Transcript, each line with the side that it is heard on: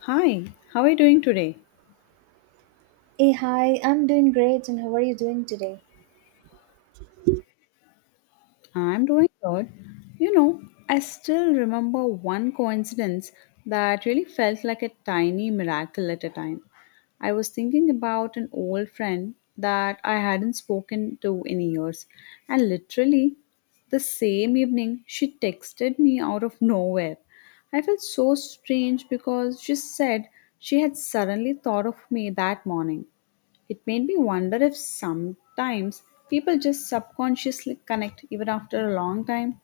left: Hi, how are you doing today?
right: Hey, hi, I'm doing great, and how are you doing today?
left: I'm doing good. You know, I still remember one coincidence that really felt like a tiny miracle at a time. I was thinking about an old friend that I hadn't spoken to in years, and literally the same evening she texted me out of nowhere. I felt so strange because she said she had suddenly thought of me that morning. It made me wonder if sometimes people just subconsciously connect even after a long time.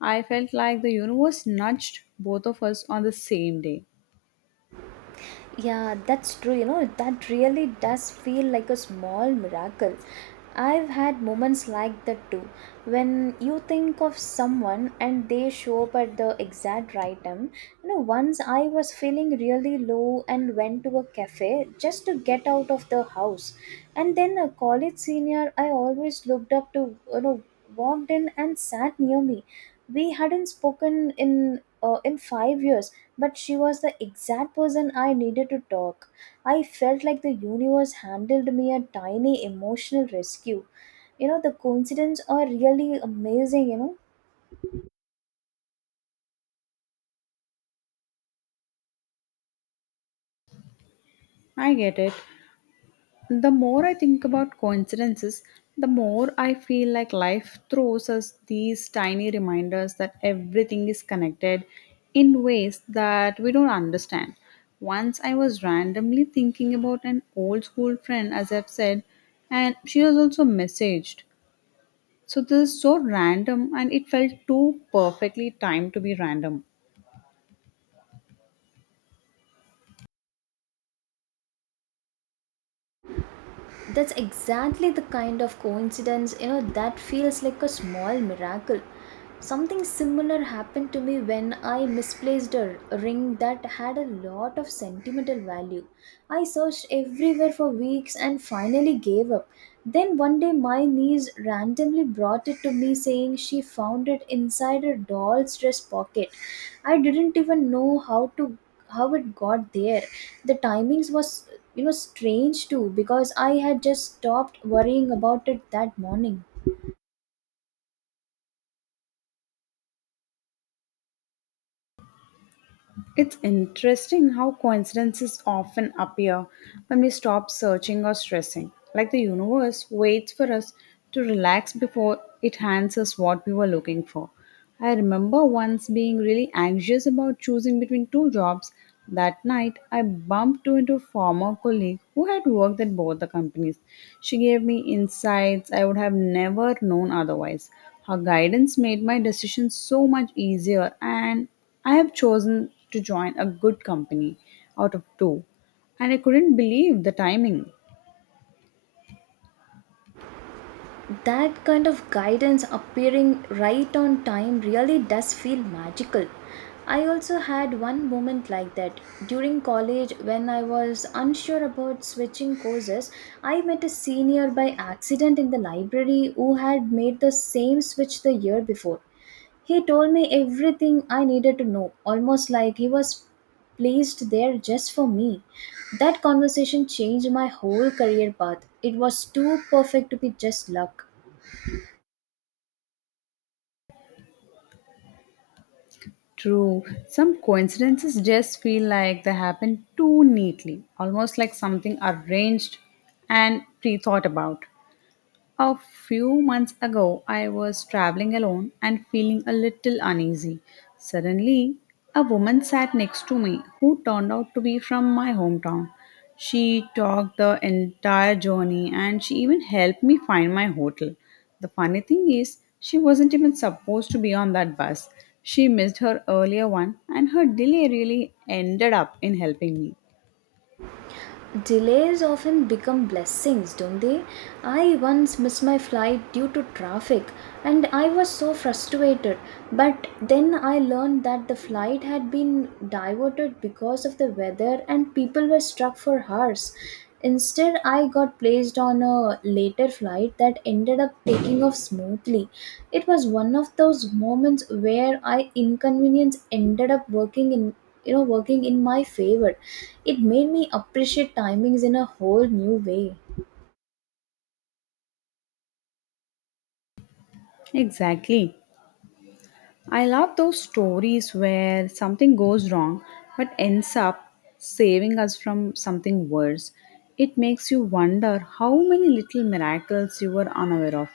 left: I felt like the universe nudged both of us on the same day.
right: Yeah, that's true. That really does feel like a small miracle. I've had moments like that too. When you think of someone and they show up at the exact right time. Once I was feeling really low and went to a cafe just to get out of the house. And then a college senior I always looked up to, walked in and sat near me. We hadn't spoken in 5 years but she was the exact person I needed to talk. I felt like the universe handled me a tiny emotional rescue. The coincidence are really amazing.
left: I get it. The more I think about coincidences, the more I feel like life throws us these tiny reminders that everything is connected in ways that we don't understand. Once I was randomly thinking about an old school friend, as I've said, and she was also messaged. So this is so random and it felt too perfectly timed to be random.
right: That's exactly the kind of coincidence that feels like a small miracle. Something similar happened to me when I misplaced a ring that had a lot of sentimental value. I searched everywhere for weeks and finally gave up. Then one day, my niece randomly brought it to me, saying she found it inside her doll's dress pocket. I didn't even know how it got there. The timings was strange too because I had just stopped worrying about it that morning.
left: It's interesting how coincidences often appear when we stop searching or stressing, like the universe waits for us to relax before it hands us what we were looking for. I remember once being really anxious about choosing between two jobs. That night, I bumped into a former colleague who had worked at both the companies. She gave me insights I would have never known otherwise. Her guidance made my decision so much easier, and I have chosen to join a good company out of two, and I couldn't believe the timing.
right: That kind of guidance appearing right on time really does feel magical. I also had one moment like that during college when I was unsure about switching courses. I met a senior by accident in the library who had made the same switch the year before. He told me everything I needed to know, almost like he was placed there just for me. That conversation changed my whole career path. It was too perfect to be just luck.
left: True, some coincidences just feel like they happen too neatly, almost like something arranged and pre thought about. A few months ago, I was traveling alone and feeling a little uneasy. Suddenly, a woman sat next to me who turned out to be from my hometown. She talked the entire journey and she even helped me find my hotel. The funny thing is, she wasn't even supposed to be on that bus. She missed her earlier one, and her delay really ended up in helping me.
right: Delays often become blessings, don't they? I once missed my flight due to traffic and I was so frustrated. But then I learned that the flight had been diverted because of the weather and people were stuck for hours. Instead, I got placed on a later flight that ended up taking off smoothly. It was one of those moments where I inconvenience ended up working in my favor. It made me appreciate timings in a whole new way.
left: Exactly. I love those stories where something goes wrong but ends up saving us from something worse. It makes you wonder how many little miracles you were unaware of.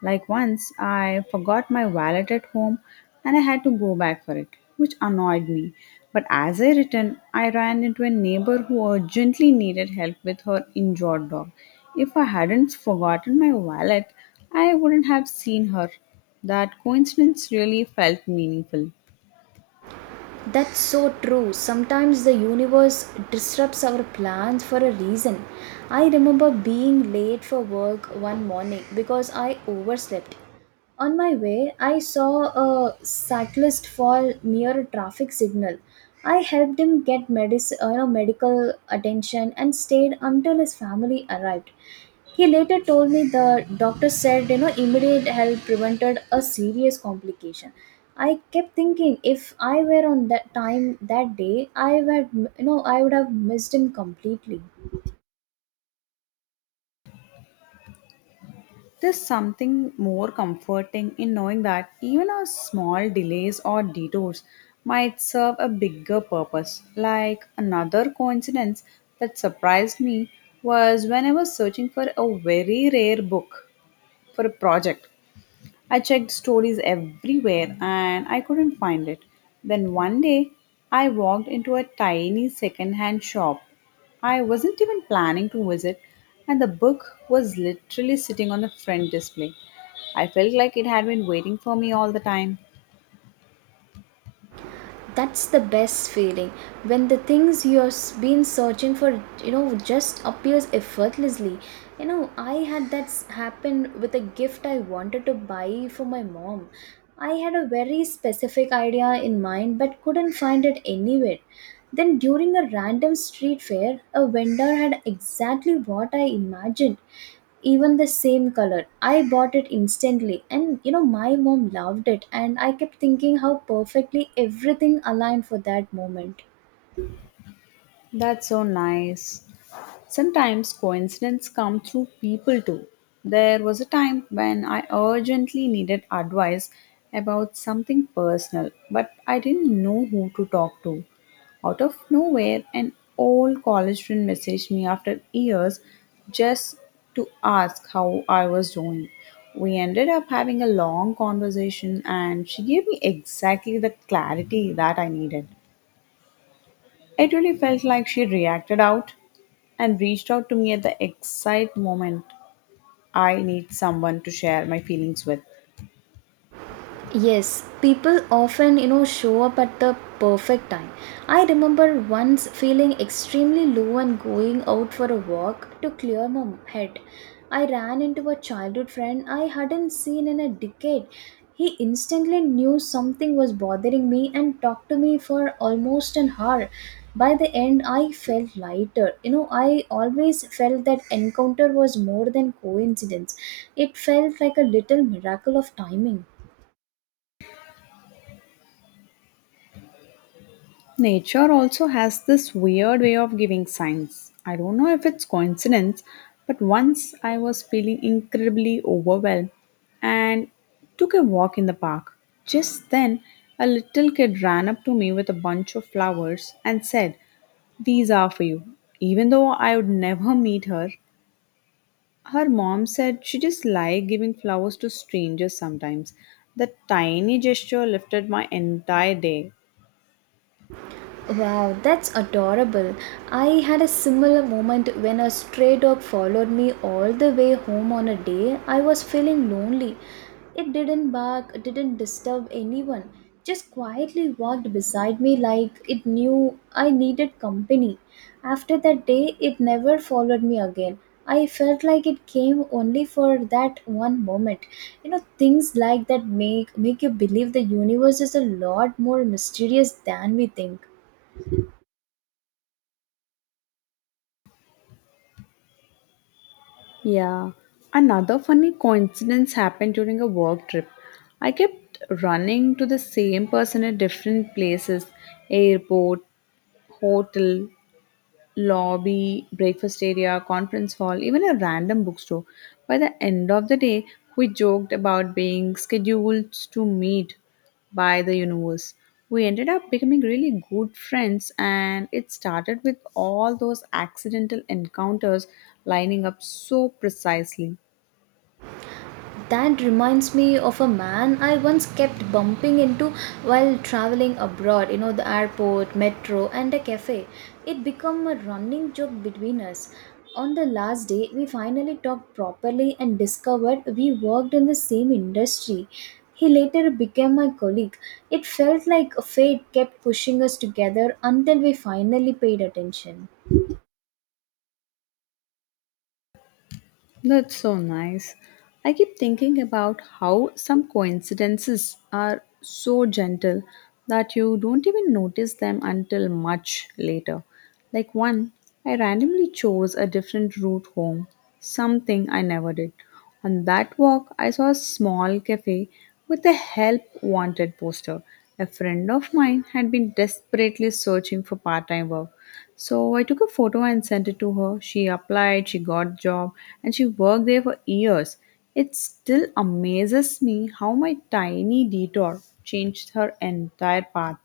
left: Like once, I forgot my wallet at home and I had to go back for it, which annoyed me. But as I returned, I ran into a neighbor who urgently needed help with her injured dog. If I hadn't forgotten my wallet, I wouldn't have seen her. That coincidence really felt meaningful.
right: That's so true. Sometimes the universe disrupts our plans for a reason. I remember being late for work one morning because I overslept. On my way, I saw a cyclist fall near a traffic signal. I helped him get medical attention and stayed until his family arrived. He later told me the doctor said, immediate help prevented a serious complication. I kept thinking if I were on that time that day, I would have missed him completely.
left: There's something more comforting in knowing that even our small delays or detours might serve a bigger purpose. Like another coincidence that surprised me was when I was searching for a very rare book for a project. I checked stories everywhere and I couldn't find it. Then one day, I walked into a tiny second-hand shop. I wasn't even planning to visit, and the book was literally sitting on the front display. I felt like it had been waiting for me all the time.
right: That's the best feeling when the things you've been searching for just appears effortlessly. I had that happen with a gift I wanted to buy for my mom. I had a very specific idea in mind but couldn't find it anywhere. Then during a random street fair, a vendor had exactly what I imagined, even the same color. I bought it instantly, and my mom loved it, and I kept thinking how perfectly everything aligned for that moment.
left: That's so nice. Sometimes coincidences come through people too. There was a time when I urgently needed advice about something personal, but I didn't know who to talk to. Out of nowhere, an old college friend messaged me after years just to ask how I was doing. We ended up having a long conversation, and she gave me exactly the clarity that I needed. It really felt like she reacted out and reached out to me at the exact moment I need someone to share my feelings with.
right: Yes, people often, show up at the perfect time. I remember once feeling extremely low and going out for a walk to clear my head. I ran into a childhood friend I hadn't seen in a decade. He instantly knew something was bothering me and talked to me for almost an hour. By the end, I felt lighter. I always felt that encounter was more than coincidence. It felt like a little miracle of timing.
left: Nature also has this weird way of giving signs. I don't know if it's coincidence, but once I was feeling incredibly overwhelmed and took a walk in the park. Just then, a little kid ran up to me with a bunch of flowers and said, "These are for you." Even though I would never meet her, her mom said she just liked giving flowers to strangers sometimes. That tiny gesture lifted my entire day.
right: Wow, that's adorable. I had a similar moment when a stray dog followed me all the way home on a day I was feeling lonely. It didn't bark, it didn't disturb anyone, just quietly walked beside me like it knew I needed company. After that day, it never followed me again. I felt like it came only for that one moment. Things like that make you believe the universe is a lot more mysterious than we think.
left: Yeah. Another funny coincidence happened during a work trip. I kept running to the same person at different places: airport, hotel, lobby, breakfast area, conference hall, even a random bookstore. By the end of the day, we joked about being scheduled to meet by the universe. We ended up becoming really good friends, and it started with all those accidental encounters lining up so precisely.
right: That reminds me of a man I once kept bumping into while traveling abroad, the airport, metro, and a cafe. It became a running joke between us. On the last day, we finally talked properly and discovered we worked in the same industry. He later became my colleague. It felt like fate kept pushing us together until we finally paid attention.
left: That's so nice. I keep thinking about how some coincidences are so gentle that you don't even notice them until much later. Like one, I randomly chose a different route home, something I never did. On that walk, I saw a small cafe with a help wanted poster. A friend of mine had been desperately searching for part time work, so I took a photo and sent it to her. She applied, she got job, and she worked there for years. It still amazes me how my tiny detour changed her entire path.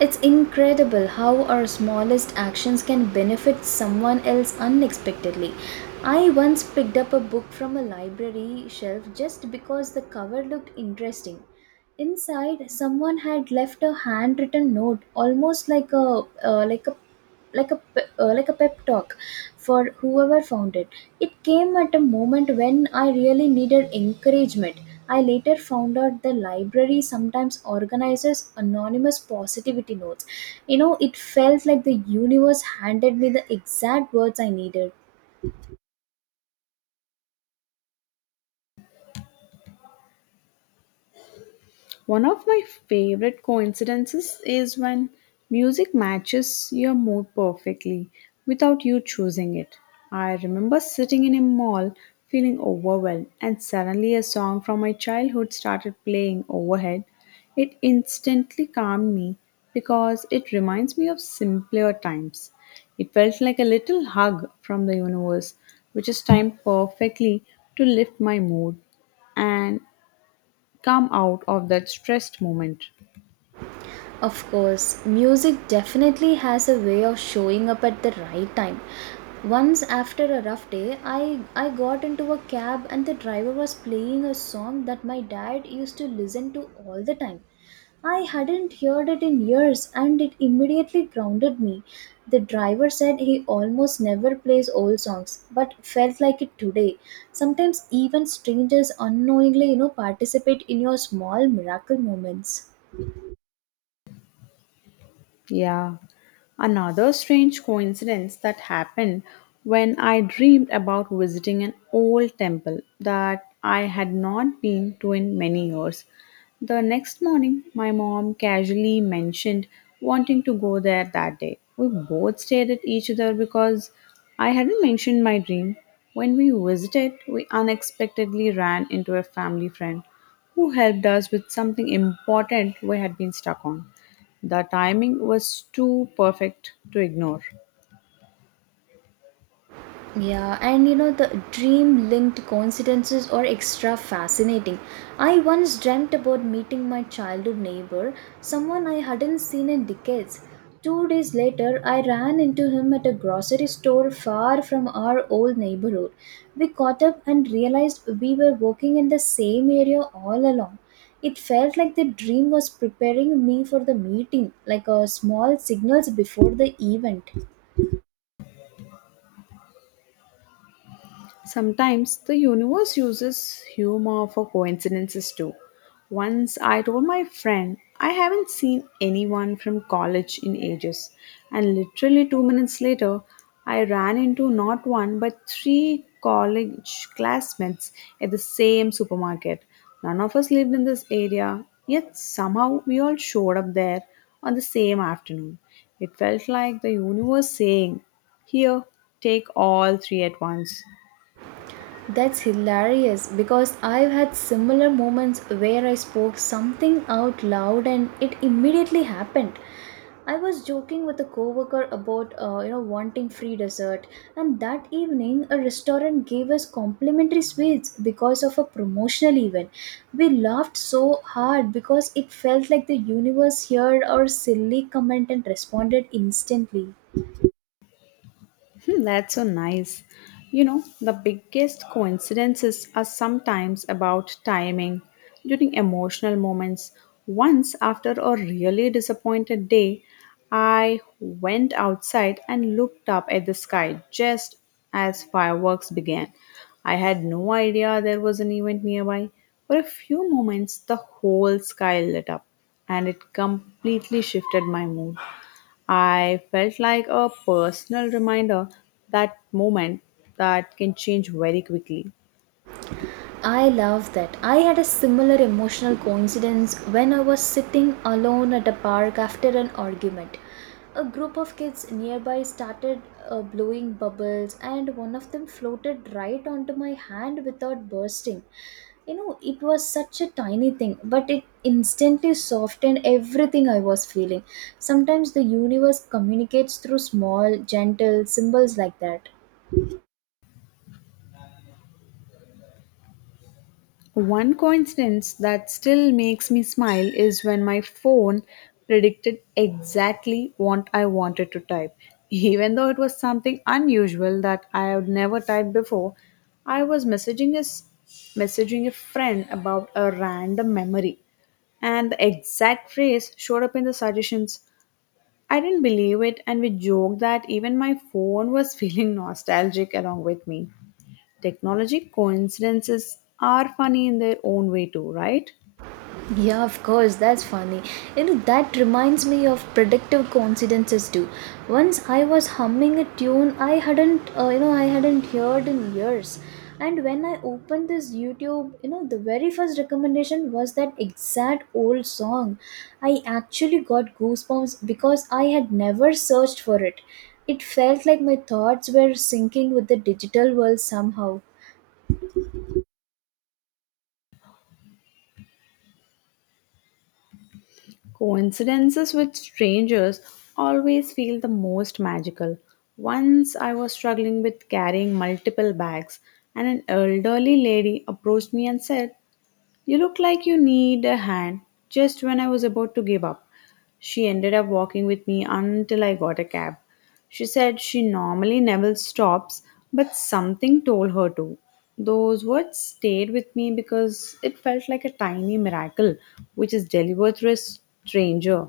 right: It's incredible how our smallest actions can benefit someone else unexpectedly. I once picked up a book from a library shelf just because the cover looked interesting. Inside, someone had left a handwritten note, almost like a uh, like a like a pep talk for whoever found it. It came at a moment when I really needed encouragement. I later found out the library sometimes organizes anonymous positivity notes. It felt like the universe handed me the exact words I needed.
left: One of my favorite coincidences is when music matches your mood perfectly without you choosing it. I remember sitting in a mall feeling overwhelmed, and suddenly a song from my childhood started playing overhead. It instantly calmed me because it reminds me of simpler times. It felt like a little hug from the universe, which is timed perfectly to lift my mood and come out of that stressed moment.
right: Of course, music definitely has a way of showing up at the right time. Once after a rough day, I got into a cab and the driver was playing a song that my dad used to listen to all the time. I hadn't heard it in years and it immediately grounded me. The driver said he almost never plays old songs but felt like it today. Sometimes even strangers unknowingly, participate in your small miracle moments.
left: Yeah. Another strange coincidence that happened when I dreamed about visiting an old temple that I had not been to in many years. The next morning, my mom casually mentioned wanting to go there that day. We both stared at each other because I hadn't mentioned my dream. When we visited, we unexpectedly ran into a family friend who helped us with something important we had been stuck on. The timing was too perfect to ignore.
right: Yeah, and the dream linked coincidences are extra fascinating. I once dreamt about meeting my childhood neighbor, someone I hadn't seen in decades. 2 days later, I ran into him at a grocery store far from our old neighborhood. We caught up and realized we were working in the same area all along. It felt like the dream was preparing me for the meeting, like a small signals before the event.
left: Sometimes the universe uses humor for coincidences too. Once I told my friend I haven't seen anyone from college in ages, and literally 2 minutes later, I ran into not one but three college classmates at the same supermarket. None of us lived in this area, yet somehow we all showed up there on the same afternoon. It felt like the universe saying, "Here, take all three at once."
right: That's hilarious because I've had similar moments where I spoke something out loud and it immediately happened. I was joking with a coworker about wanting free dessert, and that evening a restaurant gave us complimentary sweets because of a promotional event. We laughed so hard because it felt like the universe heard our silly comment and responded instantly.
left: Hmm. That's so nice. You know, the biggest coincidences are sometimes about timing during emotional moments. Once after a really disappointed day, I went outside and looked up at the sky just as fireworks began. I had no idea there was an event nearby. For a few moments, the whole sky lit up and it completely shifted my mood. I felt like a personal reminder that moment that can change very quickly.
right: I love that. I had a similar emotional coincidence when I was sitting alone at a park after an argument. A group of kids nearby started blowing bubbles, and one of them floated right onto my hand without bursting. It was such a tiny thing, but it instantly softened everything I was feeling. Sometimes the universe communicates through small, gentle symbols like that.
left: One coincidence that still makes me smile is when my phone predicted exactly what I wanted to type. Even though it was something unusual that I had never typed before, I was messaging a friend about a random memory and the exact phrase showed up in the suggestions. I didn't believe it, and we joked that even my phone was feeling nostalgic along with me. Technology coincidences are funny in their own way, too, right?
right: Yeah, of course, that's funny. That reminds me of predictive coincidences too. Once I was humming a tune I hadn't heard in years. And when I opened this YouTube, the very first recommendation was that exact old song. I actually got goosebumps because I had never searched for it. It felt like my thoughts were syncing with the digital world somehow.
left: Coincidences with strangers always feel the most magical. Once I was struggling with carrying multiple bags, and an elderly lady approached me and said, "You look like you need a hand." Just when I was about to give up, she ended up walking with me until I got a cab. She said she normally never stops, but something told her to. Those words stayed with me because it felt like a tiny miracle which is delivered through a stranger.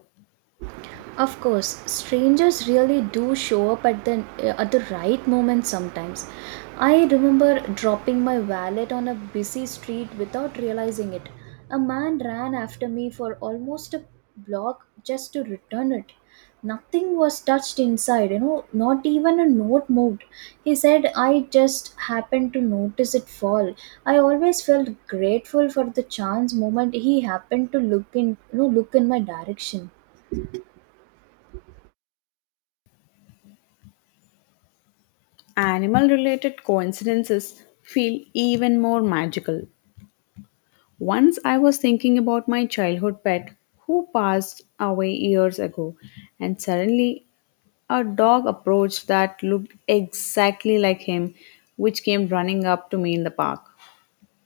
right: Of course, strangers really do show up at the right moment sometimes. I remember dropping my wallet on a busy street without realizing it. A man ran after me for almost a block just to return it. Nothing was touched inside, not even a note moved. He said I just happened to notice it fall. I always felt grateful for the chance moment he happened to look in my direction.
left: Animal related coincidences feel even more magical. Once I was thinking about my childhood pet who passed away years ago, and suddenly a dog approached that looked exactly like him, which came running up to me in the park.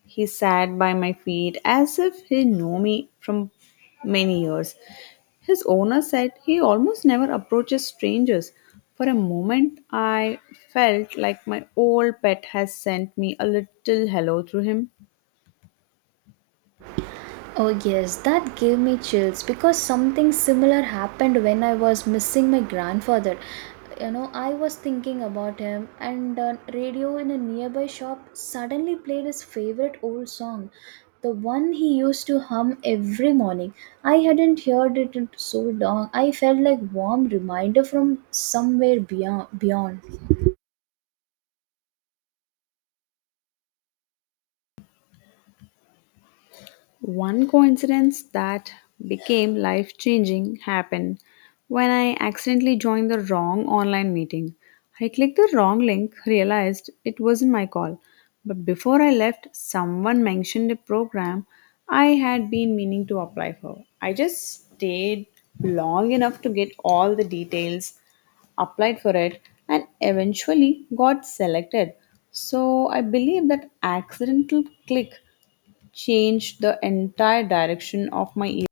left: He sat by my feet as if he knew me from many years. His owner said he almost never approaches strangers. For a moment, I felt like my old pet has sent me a little hello through him.
right: Oh, yes, that gave me chills because something similar happened when I was missing my grandfather. I was thinking about him, and the radio in a nearby shop suddenly played his favorite old song, the one he used to hum every morning. I hadn't heard it in so long. I felt like warm reminder from somewhere beyond.
left: One coincidence that became life changing happened when I accidentally joined the wrong online meeting. I clicked the wrong link, realized it wasn't my call, but before I left, someone mentioned a program I had been meaning to apply for. I just stayed long enough to get all the details, applied for it, and eventually got selected. So I believe that accidental click changed the entire direction of my evening.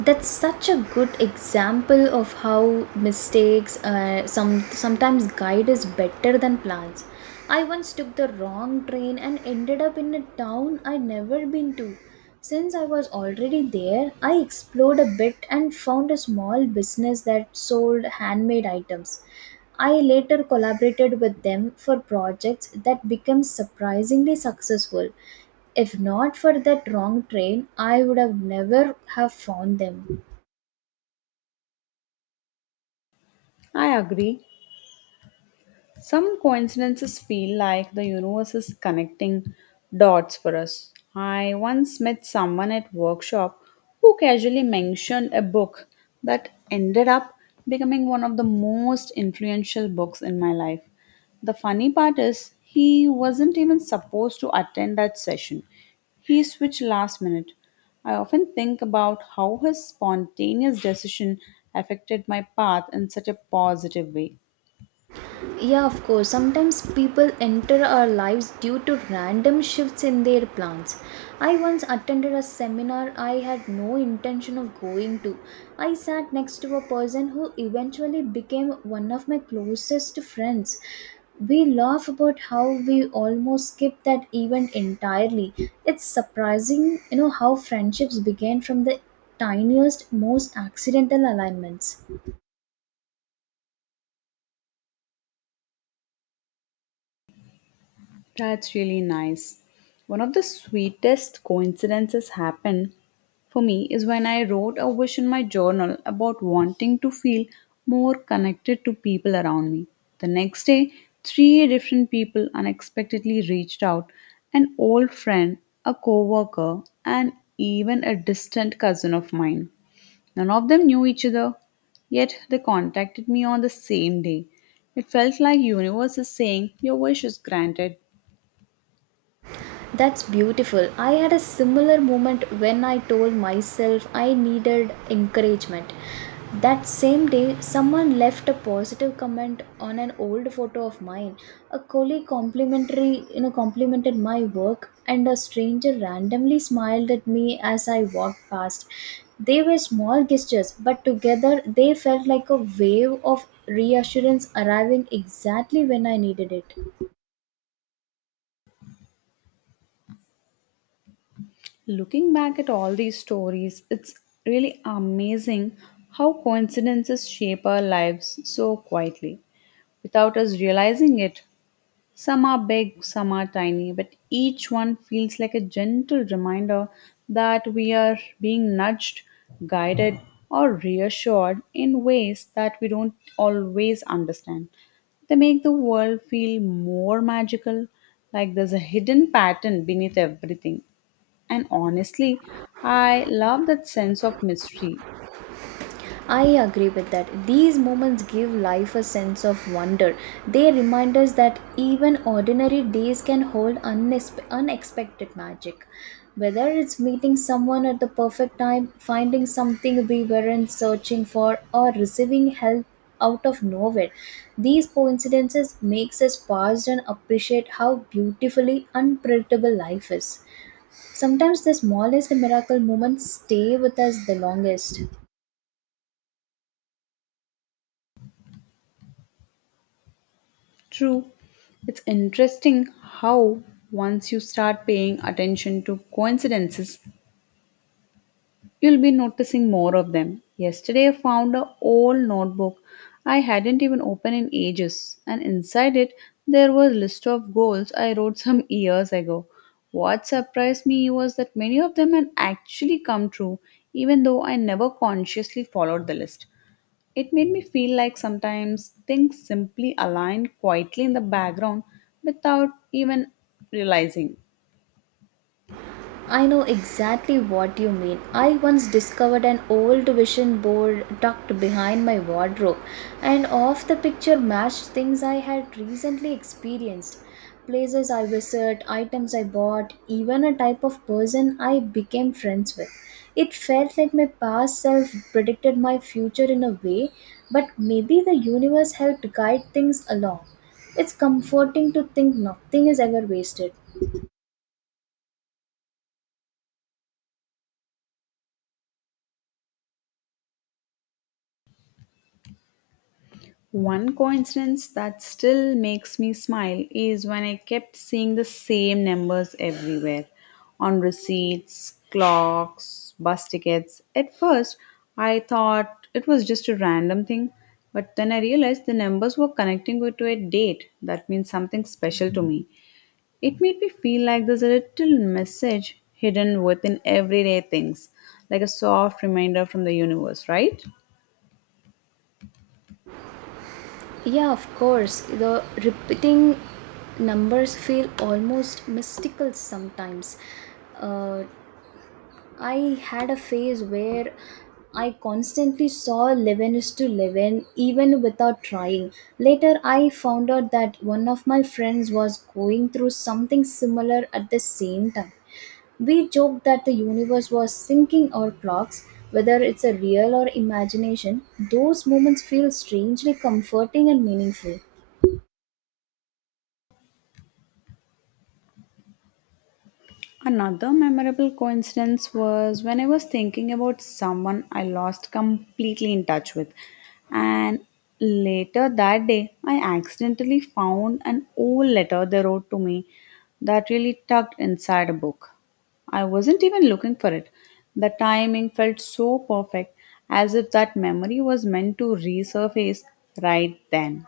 right: That's such a good example of how mistakes sometimes guide us better than plans. I once took the wrong train and ended up in a town I'd never been to. Since I was already there, I explored a bit and found a small business that sold handmade items. I later collaborated with them for projects that became surprisingly successful. If not for that wrong train, I would have never have found them.
left: I agree. Some coincidences feel like the universe is connecting dots for us. I once met someone at workshop who casually mentioned a book that ended up becoming one of the most influential books in my life. The funny part is he wasn't even supposed to attend that session. He switched last minute. I often think about how his spontaneous decision affected my path in such a positive way.
right: Yeah, of course. Sometimes people enter our lives due to random shifts in their plans. I once attended a seminar I had no intention of going to. I sat next to a person who eventually became one of my closest friends. We laugh about how we almost skipped that event entirely. It's surprising, how friendships begin from the tiniest, most accidental alignments.
left: That's really nice. One of the sweetest coincidences happened for me is when I wrote a wish in my journal about wanting to feel more connected to people around me. The next day, three different people unexpectedly reached out an old friend, a coworker, and even a distant cousin of mine. None of them knew each other, yet they contacted me on the same day. It felt like universe is saying your wish is granted.
right: That's beautiful. I had a similar moment when I told myself I needed encouragement. That same day, someone left a positive comment on an old photo of mine. A colleague complimented my work, and a stranger randomly smiled at me as I walked past. They were small gestures, but together they felt like a wave of reassurance arriving exactly when I needed it.
left: Looking back at all these stories, it's really amazing how coincidences shape our lives so quietly. Without us realizing it, some are big, some are tiny, but each one feels like a gentle reminder that we are being nudged, guided, or reassured in ways that we don't always understand. They make the world feel more magical, like there's a hidden pattern beneath everything. And honestly, I love that sense of mystery.
right: I agree with that. These moments give life a sense of wonder. They remind us that even ordinary days can hold unexpected magic. Whether it's meeting someone at the perfect time, finding something we weren't searching for, or receiving help out of nowhere, these coincidences makes us pause and appreciate how beautifully unpredictable life is. Sometimes the smallest miracle moments stay with us the longest.
left: True, it's interesting how once you start paying attention to coincidences, you'll be noticing more of them. Yesterday, I found an old notebook I hadn't even opened in ages, and inside it, there was a list of goals I wrote some years ago. What surprised me was that many of them had actually come true, even though I never consciously followed the list. It made me feel like sometimes things simply align quietly in the background without even realizing.
right: I know exactly what you mean. I once discovered an old vision board tucked behind my wardrobe, and off the picture matched things I had recently experienced. Places I visited, items I bought, even a type of person I became friends with. It felt like my past self predicted my future in a way, but maybe the universe helped guide things along. It's comforting to think nothing is ever wasted.
left: One coincidence that still makes me smile is when I kept seeing the same numbers everywhere on receipts, clocks, bus tickets. At first, I thought it was just a random thing, but then I realized the numbers were connecting it to a date. That means something special to me. It made me feel like there's a little message hidden within everyday things, like a soft reminder from the universe, right?
right: Yeah, of course. The repeating numbers feel almost mystical sometimes. Uh, I had a phase where I constantly saw 11 is to 11 even without trying. Later, I found out that one of my friends was going through something similar at the same time. We joked that the universe was syncing our clocks, whether it's a real or imagination. Those moments feel strangely comforting and meaningful.
left: Another memorable coincidence was when I was thinking about someone I lost completely in touch with. And later that day, I accidentally found an old letter they wrote to me that really tucked inside a book. I wasn't even looking for it. The timing felt so perfect, as if that memory was meant to resurface right then.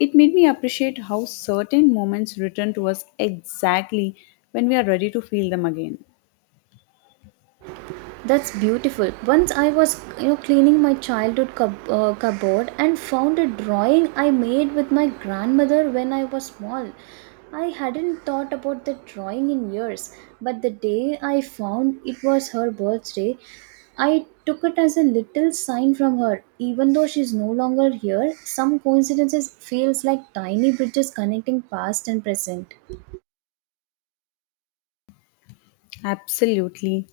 left: It made me appreciate how certain moments return to us exactly when we are ready to feel them again.
right: That's beautiful. Once I was, cleaning my childhood cupboard and found a drawing I made with my grandmother when I was small. I hadn't thought about the drawing in years, but the day I found it was her birthday, I took it as a little sign from her. Even though she's no longer here, some coincidences feels like tiny bridges connecting past and present.
left: Absolutely.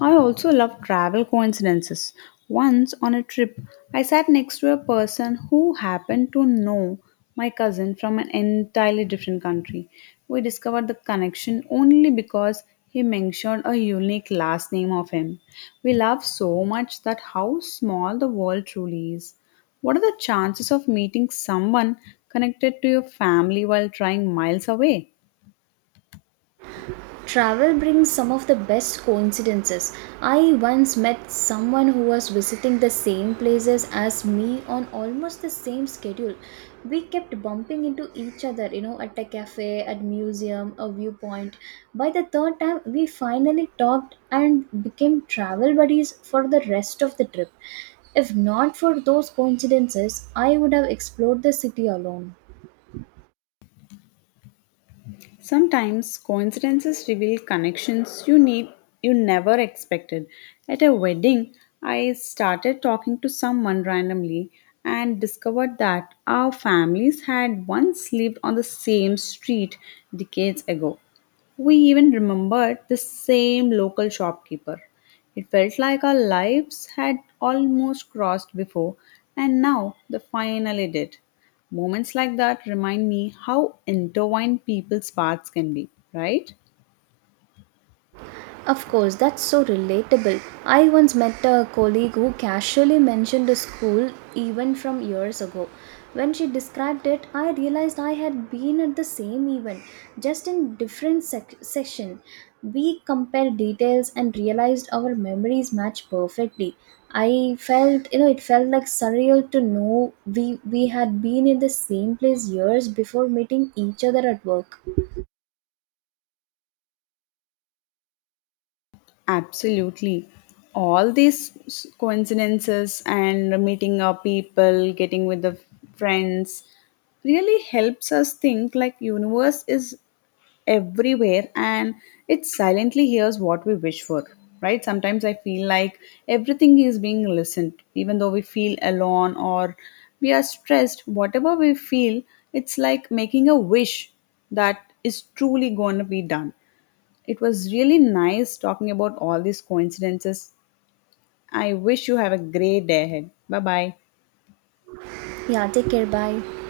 left: I also love travel coincidences. Once on a trip, I sat next to a person who happened to know my cousin from an entirely different country. We discovered the connection only because he mentioned a unique last name of him. We laugh so much that how small the world truly is. What are the chances of meeting someone connected to your family while trying miles away?
right: Travel brings some of the best coincidences. I once met someone who was visiting the same places as me on almost the same schedule. We kept bumping into each other, at a cafe, at museum, a viewpoint. By the third time, we finally talked and became travel buddies for the rest of the trip. If not for those coincidences, I would have explored the city alone.
left: Sometimes coincidences reveal connections you never expected. At a wedding, I started talking to someone randomly and discovered that our families had once lived on the same street decades ago. We even remembered the same local shopkeeper. It felt like our lives had almost crossed before, and now they finally did. Moments like that remind me how intertwined people's paths can be, right?
right: Of course, that's so relatable. I once met a colleague who casually mentioned a school event from years ago. When she described it, I realized I had been at the same event, just in different session. We compared details and realized our memories match perfectly. I felt, you know, it felt like surreal to know we had been in the same place years before meeting each other at work.
left: Absolutely. All these coincidences and meeting up people, getting with the friends really helps us think like universe is everywhere, and it silently hears what we wish for, right? Sometimes I feel like everything is being listened, even though we feel alone or we are stressed, whatever we feel. It's like making a wish that is truly going to be done. It was really nice talking about all these coincidences. I wish you have a great day ahead. Bye bye.
right: Yeah, take care. Bye.